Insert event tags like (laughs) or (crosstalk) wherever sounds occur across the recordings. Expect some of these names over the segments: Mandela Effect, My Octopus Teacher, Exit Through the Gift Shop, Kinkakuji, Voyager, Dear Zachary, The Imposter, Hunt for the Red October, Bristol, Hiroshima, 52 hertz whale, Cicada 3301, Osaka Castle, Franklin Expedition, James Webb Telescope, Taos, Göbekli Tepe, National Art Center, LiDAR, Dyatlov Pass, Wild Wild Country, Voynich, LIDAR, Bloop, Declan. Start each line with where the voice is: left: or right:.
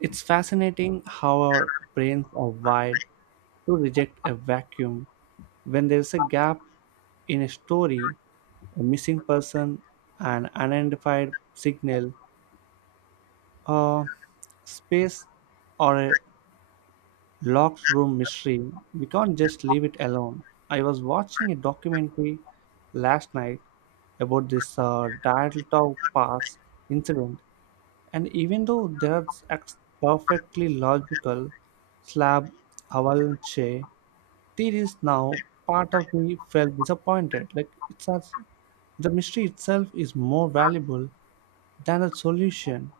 right: It's fascinating how our brains are wired to reject a vacuum. When there's a gap in a story, a missing person, an unidentified signal, a space, or a Locke's room mystery, we can't just leave it alone. I was watching a documentary last night about this Dialtov Pass incident, and even though there are perfectly logical slab avalanche theories now, part of me felt disappointed. Like it's as the mystery itself is more valuable than the solution,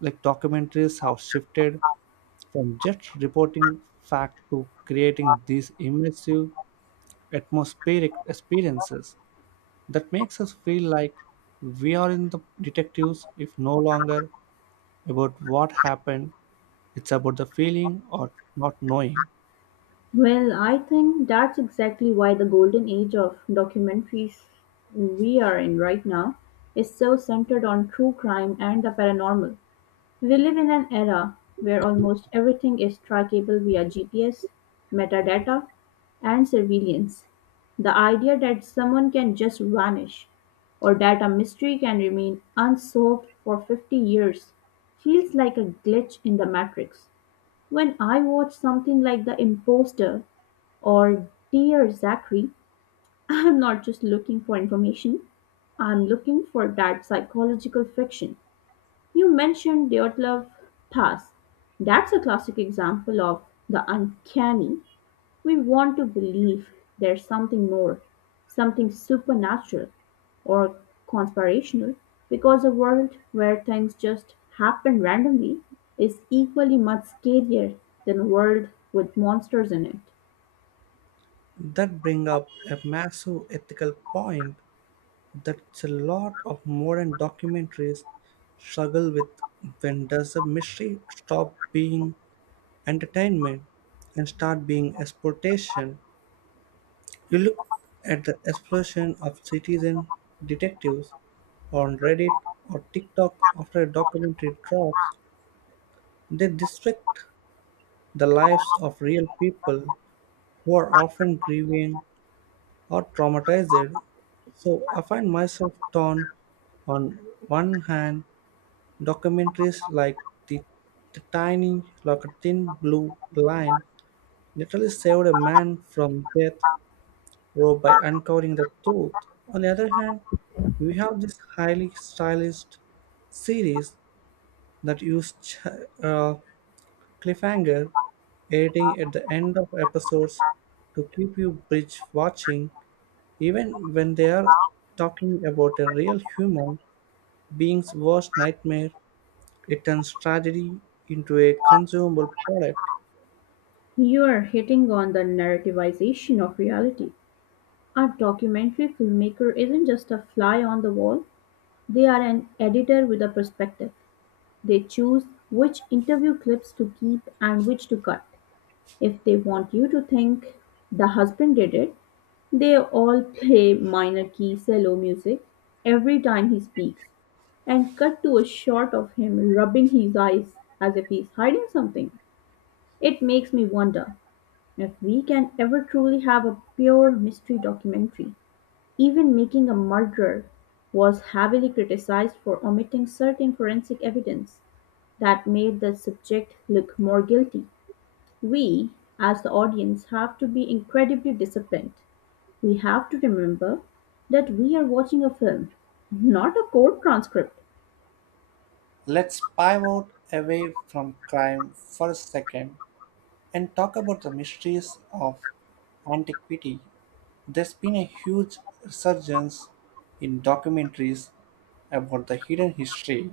right: like documentaries have shifted from just reporting fact to creating these immersive atmospheric experiences that makes us feel like we are in the detectives if no longer about what happened. It's about the feeling or not knowing
left: Well, I think that's exactly why the golden age of documentaries we are in right now is so centered on true crime and the paranormal. We live in an era where almost everything is trackable via GPS, metadata, and surveillance. The idea that someone can just vanish or that a mystery can remain unsolved for 50 years feels like a glitch in the matrix. When I watch something like The Imposter or Dear Zachary, (laughs) I'm not just looking for information, I'm looking for that psychological friction. You mentioned Dyatlov Pass. That's a classic example of the uncanny. We want to believe there's something more, something supernatural or conspirational, because a world where things just happen randomly is equally much scarier than a world with monsters in it.
right: that bring up a massive ethical point that a lot of modern documentaries struggle with. When does a mystery stop being entertainment and start being exploitation? You look at the explosion of citizen detectives on Reddit or TikTok after a documentary drops, they dissect the lives of real people who are often grieving or traumatized. So I find myself torn. On one hand, documentaries like the, the tiny, like a thin blue line, literally saved a man from death row by uncovering the truth. On the other hand, we have this highly stylized series that use uh, cliffhanger editing at the end of episodes to keep you binge watching even when they are talking about a real human being's worst nightmare. It turns tragedy into a consumable product.
left: You're hitting on the narrativization of reality. A documentary filmmaker isn't just a fly on the wall, they are an editor with a perspective. They choose which interview clips to keep and which to cut. If they want you to think the husband did it, they all play minor key cello music every time he speaks and cut to a shot of him rubbing his eyes as if he's hiding something. It makes me wonder if we can ever truly have a pure mystery documentary. Even Making a Murderer was heavily criticized for omitting certain forensic evidence that made the subject look more guilty. We, as the audience, have to be incredibly disciplined. We have to remember that we are watching a film, not a court transcript.
right: Let's pivot away from crime for a second and talk about the mysteries of antiquity. There's been a huge resurgence in documentaries about the hidden history.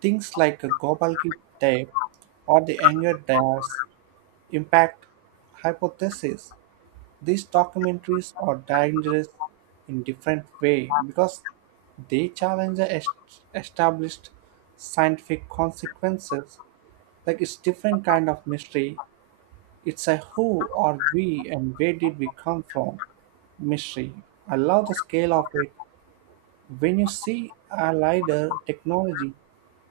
right: Things like a Gobekli Tepe or the Anger Dias impact hypothesis. These documentaries are dangerous in different way because they challenge the established scientific consequences. Like it's different kind of mystery. It's a who are we and where did we come from mystery. I love the scale of it. When you see a LiDAR technology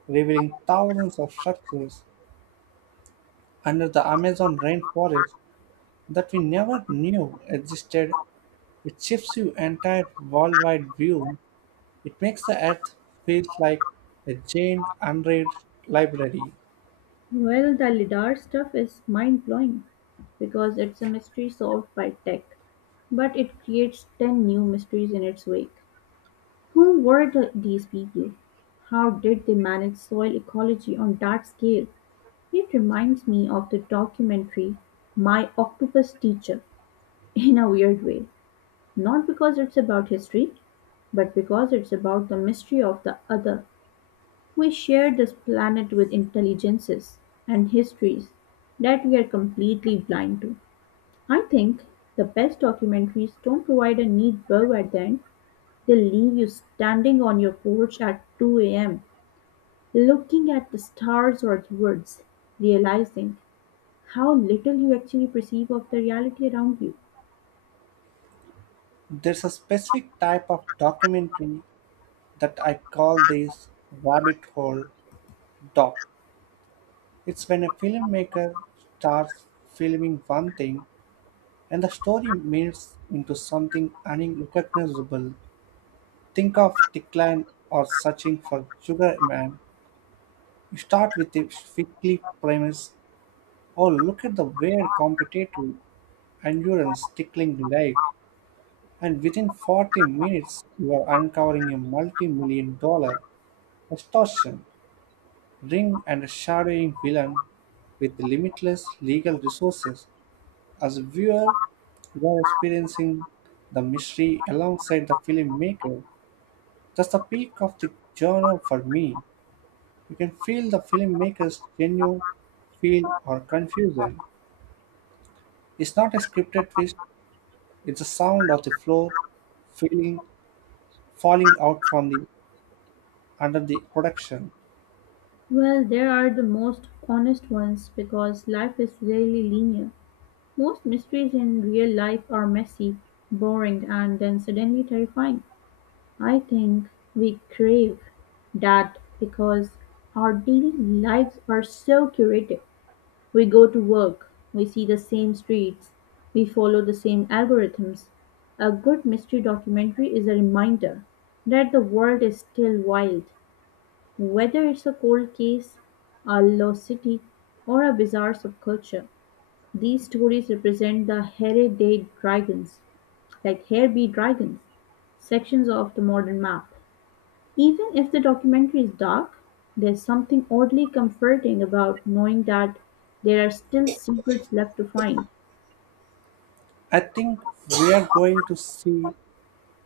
right: revealing thousands of structures under the Amazon rainforest that we never knew existed, it shifts your entire worldwide view. It makes the earth feel like a giant unread library.
left: Well, the LIDAR stuff is mind blowing because it's a mystery solved by tech, but it creates 10 new mysteries in its wake. Who were these people? How did they manage soil ecology on that scale? It reminds me of the documentary My Octopus Teacher in a weird way, not because it's about history, but because it's about the mystery of the other. We share this planet with intelligences and histories that we are completely blind to. I think the best documentaries don't provide a neat bow at the end, they leave you standing on your porch at 2 a.m., looking at the stars or the woods, realizing how little you actually perceive of the reality around you.
right: There's a specific type of documentary that I call this rabbit hole doc. It's when a filmmaker starts filming one thing and the story melts into something unrecognizable. Think of Declan or Searching for Sugar Man. You start with a fickly premise. Oh, look at the weird competitive endurance tickling leg. And within 40 minutes, you are uncovering a multi million-dollar extortion ring and a shadowing villain with limitless legal resources. As a viewer, you are experiencing the mystery alongside the filmmaker. That's the peak of the genre for me. You can feel the filmmaker's genuine feel or confusion. It's not a scripted twist, it's the sound of the floor feeling falling out from the under the production.
left: Well, there are the most honest ones because life is rarely linear. Most mysteries in real life are messy, boring, and then suddenly terrifying. I think we crave that because our daily lives are so curated. We go to work, we see the same streets, we follow the same algorithms. A good mystery documentary is a reminder that the world is still wild. Whether it's a cold case, a lost city, or a bizarre subculture, these stories represent the Here Day Dragons, like Here Be Dragons, sections of the modern map. Even if the documentary is dark, there's something oddly comforting about knowing that there are still secrets left to find.
right: I think we are going to see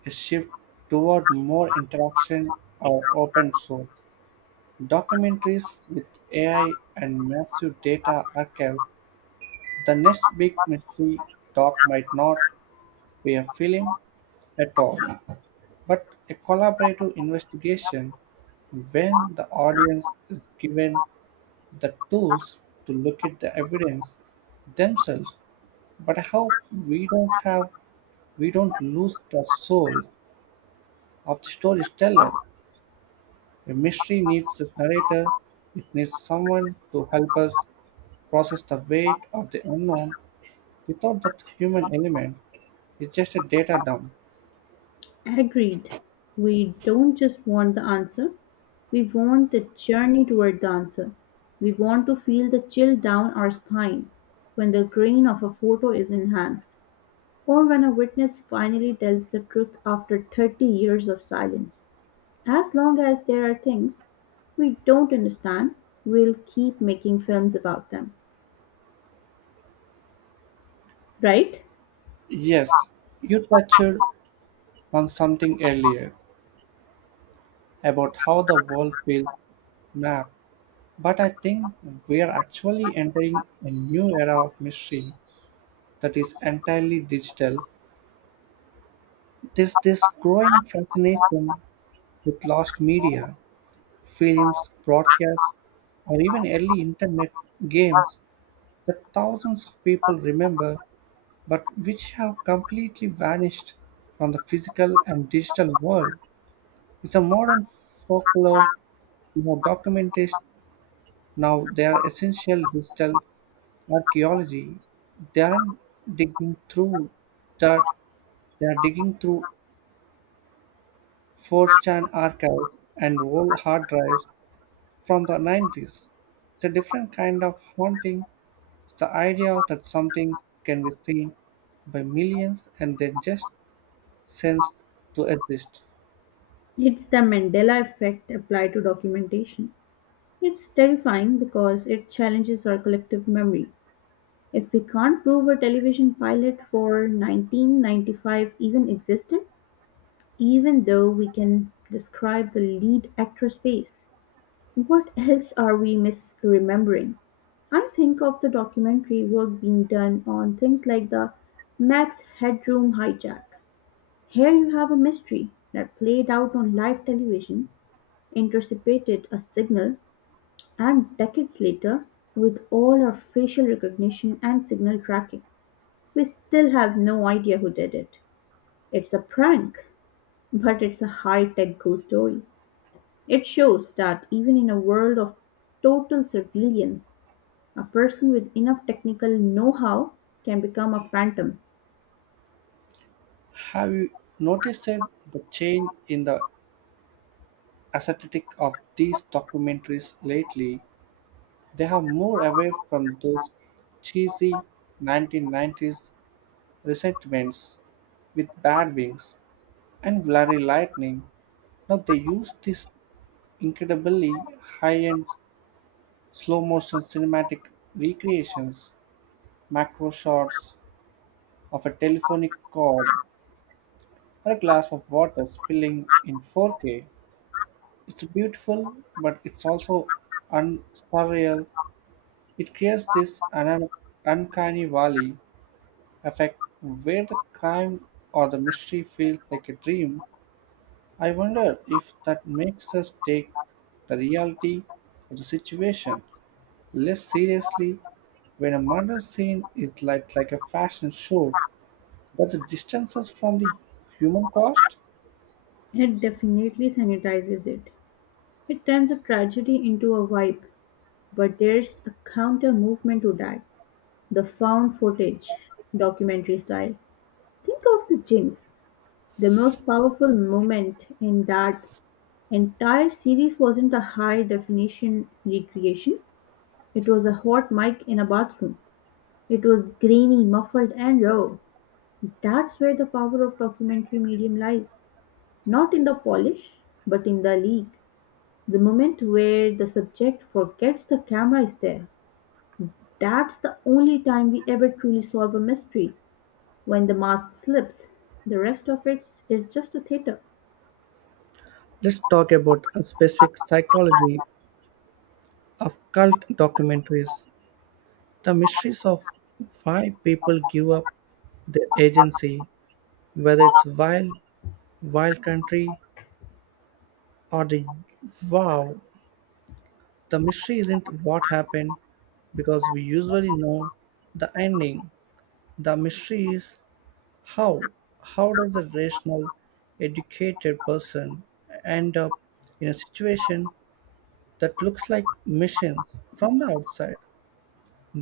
right: a shift toward more interaction or open source. Documentaries with AI and massive data archives, the next big mystery doc might not be a film at all, but a collaborative investigation when the audience is given the tools to look at the evidence themselves. But I hope we don't lose the soul of the storyteller. A mystery needs a narrator, it needs someone to help us process the weight of the unknown without that human element. It's just a data dump.
left: Agreed. We don't just want the answer, we want the journey toward the answer. We want to feel the chill down our spine when the grain of a photo is enhanced, or when a witness finally tells the truth after 30 years of silence. As long as there are things we don't understand, we'll keep making films about them. Right?
right: Yes, you touched on something earlier about how the world feels mapped, but I think we are actually entering a new era of mystery that is entirely digital. There's this growing fascination with lost media, films, broadcasts, or even early internet games that thousands of people remember but which have completely vanished from the physical and digital world. It's a modern folklore, you know, documentation. Now they are essential digital archaeology. They aren't digging through dirt, they are digging through 4chan archives and old hard drives from the 90s. It's a different kind of haunting. It's the idea that something can be seen by millions and then just sensed to exist.
left: It's the Mandela effect applied to documentation. It's terrifying because it challenges our collective memory. If we can't prove a television pilot for "1995" even existed, even though we can describe the lead actress' face, what else are we misremembering? I think of the documentary work being done on things like the Max Headroom hijack. Here you have a mystery that played out on live television, intercepted a signal, and decades later, with all our facial recognition and signal tracking, we still have no idea who did it. It's a prank, but it's a high-tech ghost story. It shows that even in a world of total surveillance, a person with enough technical know-how can become a phantom.
right: Have you noticed the change in the aesthetic of these documentaries lately? They are more away from those cheesy 1990s resentments with bad wings and blurry lightning. Now they use these incredibly high-end slow motion cinematic recreations, macro shots of a telephonic cord or a glass of water spilling in 4K. It's beautiful, but it's also surreal. It creates this un- uncanny valley effect where the crime or the mystery feels like a dream. I wonder if that makes us take the reality of the situation less seriously when a murder scene is like a fashion show. Does it distance us from the human cost?
left: It definitely sanitizes it. It turns a tragedy into a vibe, but there's a counter movement to that. The found footage, documentary style. Think of the Jinx, the most powerful moment in that entire series wasn't a high-definition recreation, it was a hot mic in a bathroom. It was grainy, muffled and raw. That's where the power of documentary medium lies. Not in the polish, but in the leak. The moment where the subject forgets the camera is there. That's the only time we ever truly solve a mystery. When the mask slips, the rest of it is just a theater.
right: Let's talk about a specific psychology of cult documentaries. The mysteries of why people give up their agency, whether it's wild, wild country or the wow, the mystery isn't what happened because we usually know the ending. The mystery is how. How does a rational, educated person end up in a situation that looks like missions from the outside?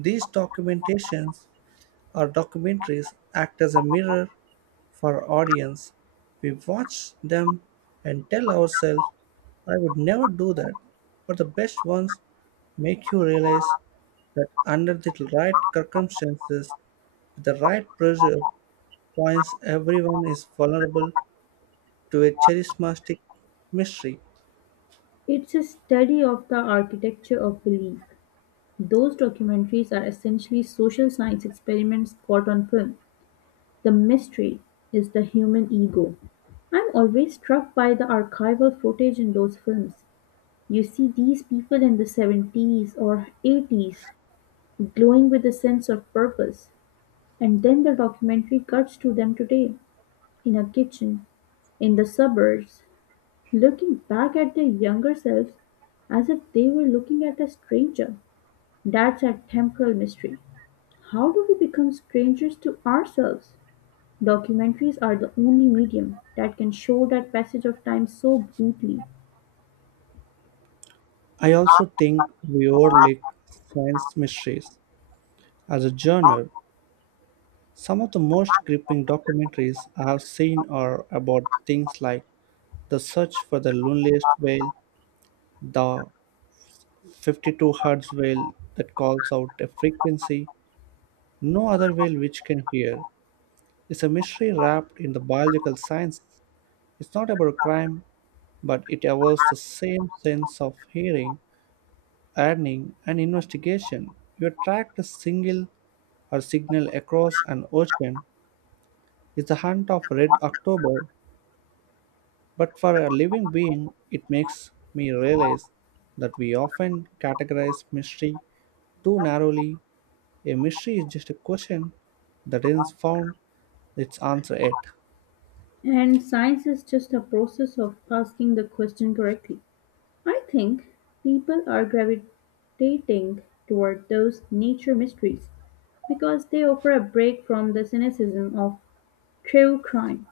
right: These documentations or documentaries act as a mirror for audience. We watch them and tell ourselves, I would never do that. But the best ones make you realize that under the right circumstances, with the right pressure points, everyone is vulnerable to a charismatic mystery.
left: It's a study of the architecture of belief. Those documentaries are essentially social science experiments caught on film. The mystery is the human ego. I'm always struck by the archival footage in those films. You see these people in the 70s or 80s glowing with a sense of purpose, and then the documentary cuts to them today in a kitchen, in the suburbs, looking back at their younger selves as if they were looking at a stranger. That's a temporal mystery. How do we become strangers to ourselves? Documentaries are the only medium that can show that passage of time so brutally.
right: I also think we overlook science mysteries as a genre. Some of the most gripping documentaries I have seen are about things like the search for the loneliest whale, the 52 hertz whale that calls out a frequency no other whale which can hear, is a mystery wrapped in the biological sciences. It's not about crime, but it evokes the same sense of hearing, earning, and investigation. You tracked a single or signal across an ocean is the hunt of Red October. But for a living being, it makes me realize that we often categorize mystery too narrowly. A mystery is just a question that isn't found its answer yet.
left: And science is just a process of asking the question correctly. I think people are gravitating toward those nature mysteries because they offer a break from the cynicism of true crime.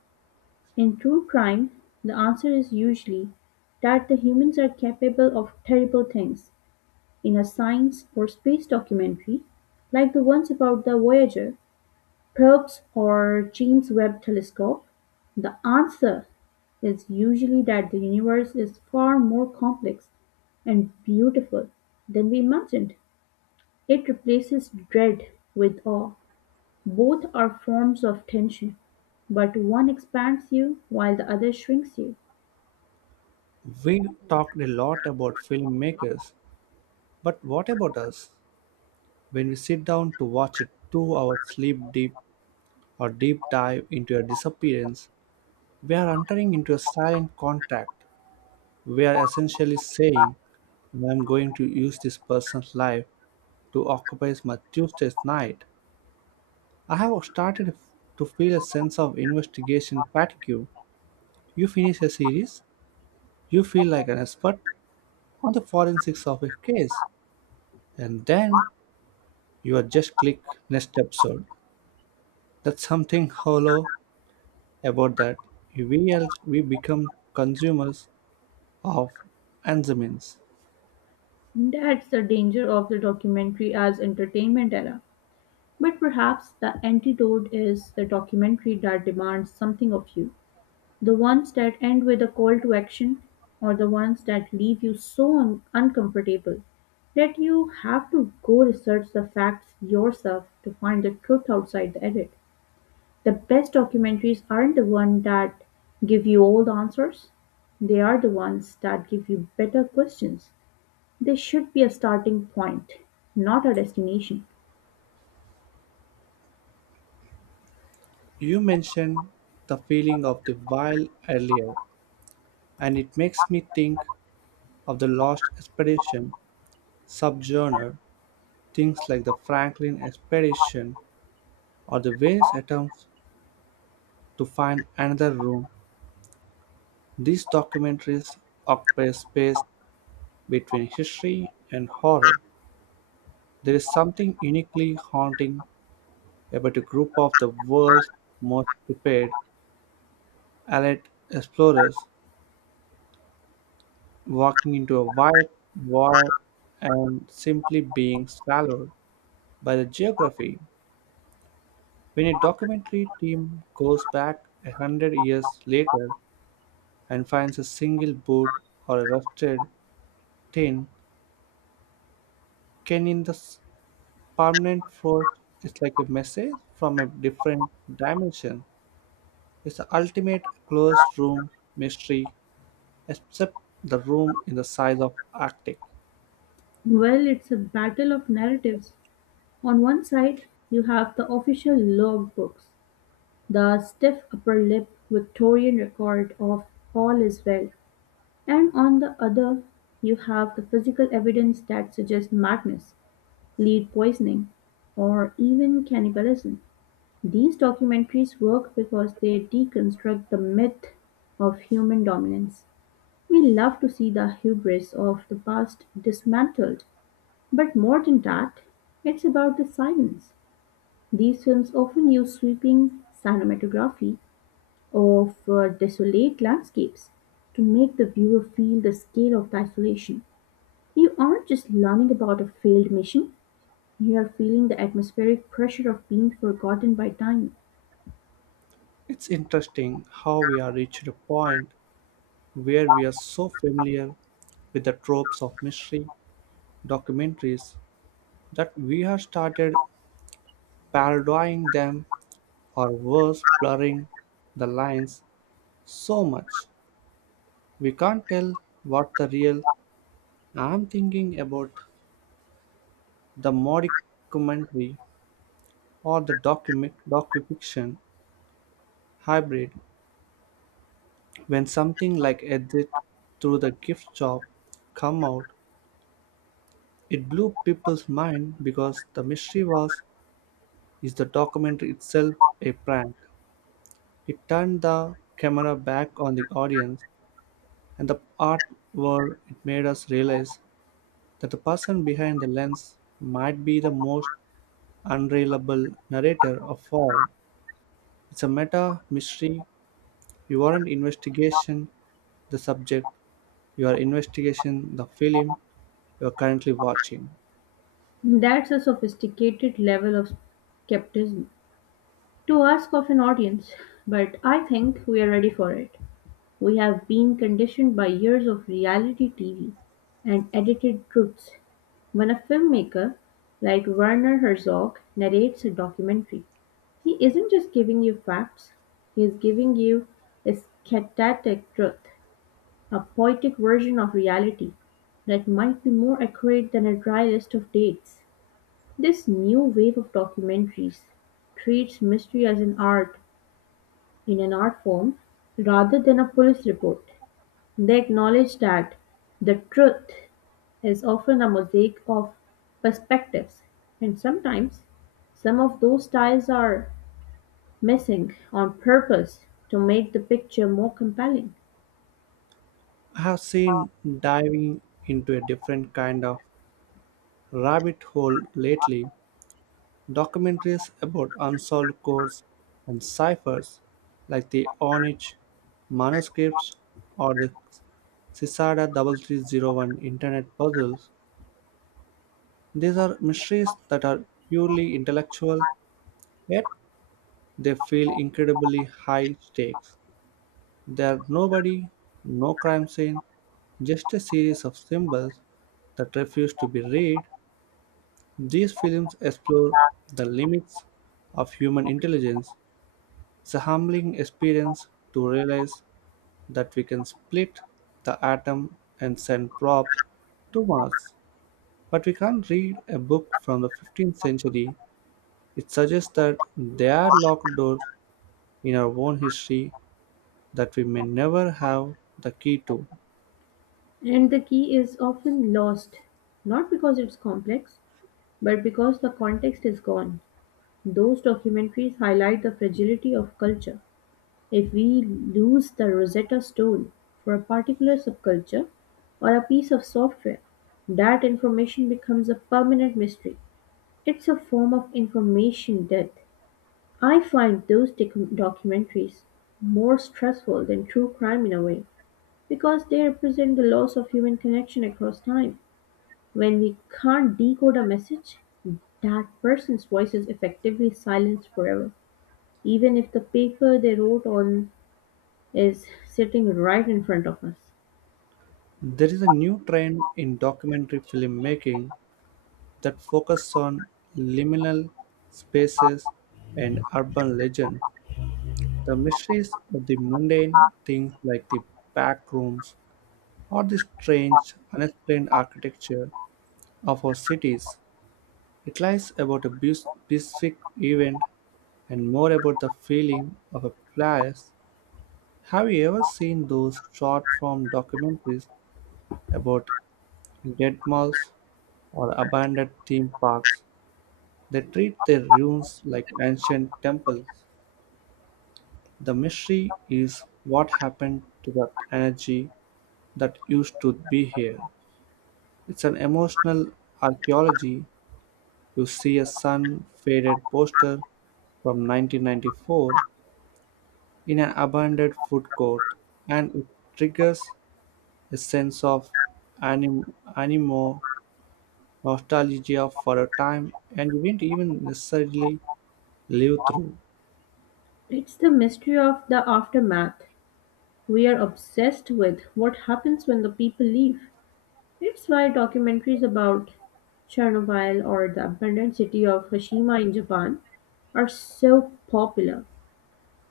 left: In true crime, the answer is usually that the humans are capable of terrible things. In a science or space documentary, like the ones about the Voyager probes or James Webb Telescope, the answer is usually that the universe is far more complex and beautiful than we imagined. It replaces dread with awe. Both are forms of tension, but one expands you while the other shrinks you.
right: We talked a lot about filmmakers, but what about us? When we sit down to watch a 2-hour sleep deep or deep dive into a disappearance, we are entering into a silent contract. We are essentially saying, I am going to use this person's life to occupies my Tuesdays night. I have to feel a sense of investigation fatigue. You finish a series, you feel like an expert on the forensics of a case, and then you are just click next episode. That's something hollow about that. We become consumers of enzymes.
left: That's the danger of the documentary as entertainment era. But perhaps the antidote is the documentary that demands something of you. The ones that end with a call to action, or the ones that leave you so uncomfortable that you have to go research the facts yourself to find the truth outside the edit. The best documentaries aren't the ones that give you all the answers, they are the ones that give you better questions. They should be a starting point, not a destination.
right: You mentioned the feeling of the while earlier, and it makes me think of the Lost Expedition subgenre. Things like the Franklin expedition or the various attempts to find another room, these documentaries occupy space between history and horror. There is something uniquely haunting about a group of the world's most prepared alert explorers walking into a wide void and simply being swallowed by the geography. When a documentary team goes back a hundred years later and finds a single boot or a rusted tin can in the permanent floor, is like a message from a different dimension. It's the ultimate closed room mystery, except the room in the size of arctic.
left: Well, it's a battle of narratives. On one side, you have the official logbooks, the stiff upper lip Victorian record of all is well, and on the other, you have the physical evidence that suggests madness, lead poisoning, or even cannibalism. These documentaries work because they deconstruct the myth of human dominance. We love to see the hubris of the past dismantled, but more than that, it's about the silence. These films often use sweeping cinematography of desolate landscapes to make the viewer feel the scale of the isolation. You aren't just learning about a failed mission, you are feeling the atmospheric pressure of being forgotten by time.
right: It's interesting how we are reached a point where we are so familiar with the tropes of mystery documentaries that we have started parodying them or worse blurring the lines so much. We can't tell what the real. I'm thinking about the documentary or the document docufiction hybrid. When something like Exit through the gift shop come out, it blew people's mind because the mystery was, is the documentary itself a prank. It turned the camera back on the audience and the art world. It made us realize that the person behind the lens might be the most unreliable narrator of all. It's a meta mystery. You aren't investigation the subject, you are investigation the film you are currently watching.
left: That's a sophisticated level of skepticism to ask of an audience, but I think we are ready for it. We have been conditioned by years of reality TV and edited truths. When a filmmaker, like Werner Herzog, narrates a documentary, he isn't just giving you facts, he is giving you a eschatic truth, a poetic version of reality that might be more accurate than a dry list of dates. This new wave of documentaries treats mystery as an art in an art form rather than a police report. They acknowledge that the truth is often a mosaic of perspectives, and sometimes some of those styles are missing on purpose to make the picture more compelling.
right: I have seen diving into a different kind of rabbit hole lately. Documentaries about unsolved codes and ciphers like the Onich manuscripts or the Sisada 3301 internet puzzles. These are mysteries that are purely intellectual, yet they feel incredibly high stakes. There are nobody, no crime scene, just a series of symbols that refuse to be read. These films explore the limits of human intelligence. It's a humbling experience to realize that we can split the atom and send probes to Mars, but we can't read a book from the 15th century. It suggests that there are locked doors in our own history that we may never have the key to.
left: And the key is often lost, not because it's complex, but because the context is gone. Those documentaries highlight the fragility of culture. If we lose the Rosetta Stone for a particular subculture or a piece of software, that information becomes a permanent mystery. It's a form of information death. I find those documentaries more stressful than true crime in a way because they represent the loss of human connection across time. When we can't decode a message, that person's voice is effectively silenced forever, even if the paper they wrote on is sitting right in front of us.
right: There is a new trend in documentary filmmaking that focuses on liminal spaces and urban legend. The mysteries of the mundane, things like the back rooms or the strange, unexplained architecture of our cities. It lies about a specific event and more about the feeling of a place. Have you ever seen those short form documentaries about dead malls or abandoned theme parks? They treat their ruins like ancient temples. The mystery is what happened to that energy that used to be here. It's an emotional archaeology. You see a sun faded poster from 1994 in an abandoned food court, and it triggers a sense of animo nostalgia for a time and you didn't even necessarily live through.
left: It's the mystery of the aftermath. We are obsessed with what happens when the people leave. It's why documentaries about Chernobyl or the abandoned city of Hiroshima in Japan are so popular.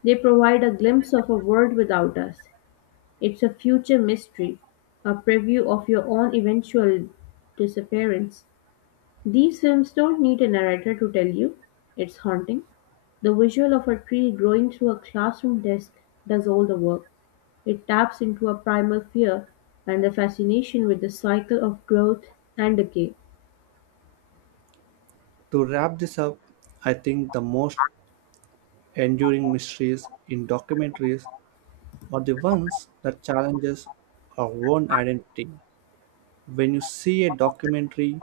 left: They provide a glimpse of a world without us. It's a future mystery, a preview of your own eventual disappearance. These films don't need a narrator to tell you it's haunting. The visual of a tree growing through a classroom desk does all the work. It taps into a primal fear and the fascination with the cycle of growth and decay.
right: To wrap this up, I think the most enduring mysteries in documentaries are the ones that challenges our own identity. When you see a documentary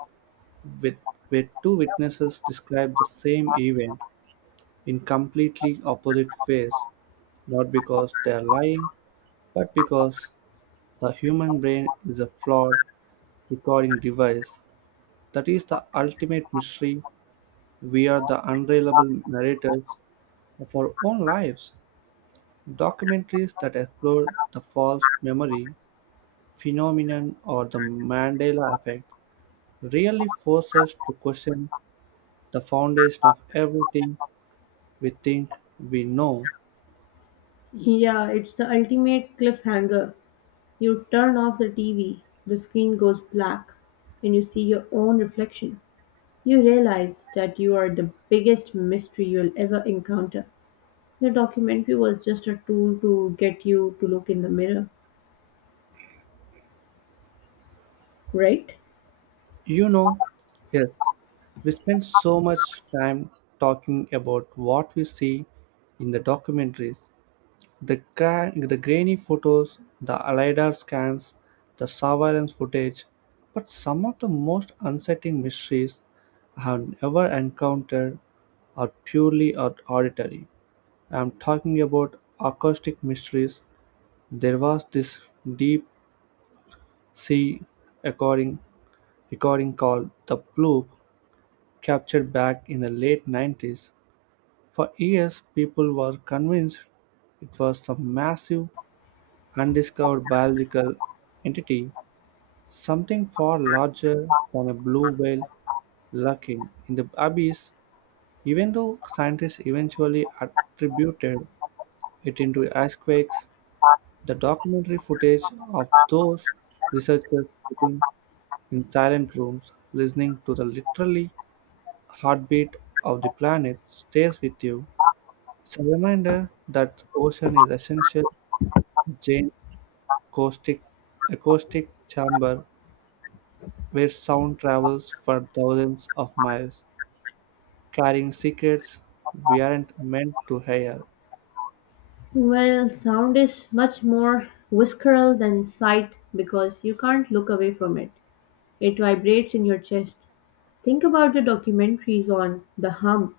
right: with where two witnesses describe the same event in completely opposite ways, not because they are lying, but because the human brain is a flawed recording device. That is the ultimate mystery. We are the unreliable narrators of our own lives. Documentaries that explore the false memory phenomenon or the Mandela effect really force us to question the foundation of everything we think we know.
left: Yeah, it's the ultimate cliffhanger. You turn off the TV, the screen goes black, and you see your own reflection. You realize that you are the biggest mystery you'll ever encounter. The documentary was just a tool to get you to look in the mirror, right?
right: You know, yes, we spend so much time talking about what we see in the documentaries, the grainy photos, the LiDAR scans, the surveillance footage, but some of the most unsettling mysteries I have ever encountered are purely auditory. I am talking about acoustic mysteries. There was this deep sea recording, recording called the Bloop captured back in the late 90s. For years, people were convinced it was some massive, undiscovered biological entity, something far larger than a blue whale lurking in the abyss, even though scientists eventually attributed it into earthquakes. The documentary footage of those researchers sitting in silent rooms listening to the literally heartbeat of the planet stays with you. It's a reminder that ocean is essential giant acoustic, acoustic chamber where sound travels for 1000s of miles, carrying secrets we aren't meant to hear.
left: Well, sound is much more visceral than sight because you can't look away from it. It vibrates in your chest. Think about the documentaries on the hum.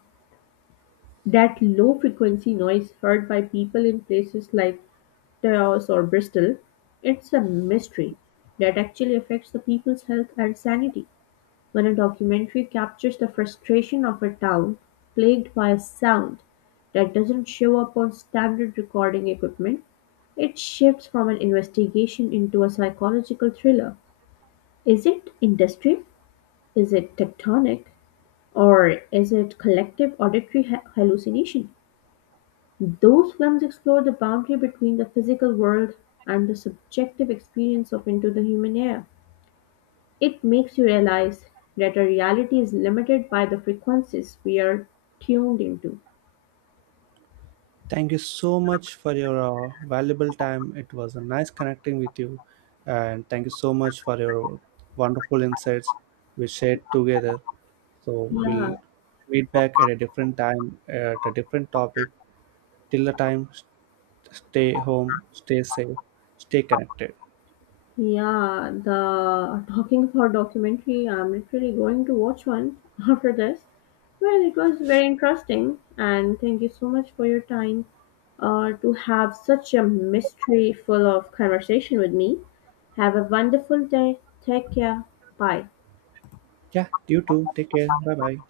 left: That low-frequency noise heard by people in places like Taos or Bristol, it's a mystery that actually affects the people's health and sanity. When a documentary captures the frustration of a town plagued by a sound that doesn't show up on standard recording equipment, it shifts from an investigation into a psychological thriller. Is it industry? Is it tectonic? Or is it collective auditory hallucination? Those films explore the boundary between the physical world and the subjective experience of into the human air. It makes you realize that our reality is limited by the frequencies we are tuned into.
right: Thank you so much for your valuable time. It was a nice connecting with you, and thank you so much for your wonderful insights we shared together. So
left: Yeah,
right: we'll meet back at a different time at a different topic. Till the time, stay home, stay safe, stay connected.
left: yeah, the talking about documentary, I'm literally going to watch one (laughs) after this. Well, it was very interesting, and thank you so much for your time to have such a mystery full of conversation with me. Have a wonderful day. Take care. Bye.
right: Yeah, you too. Take care. Bye bye.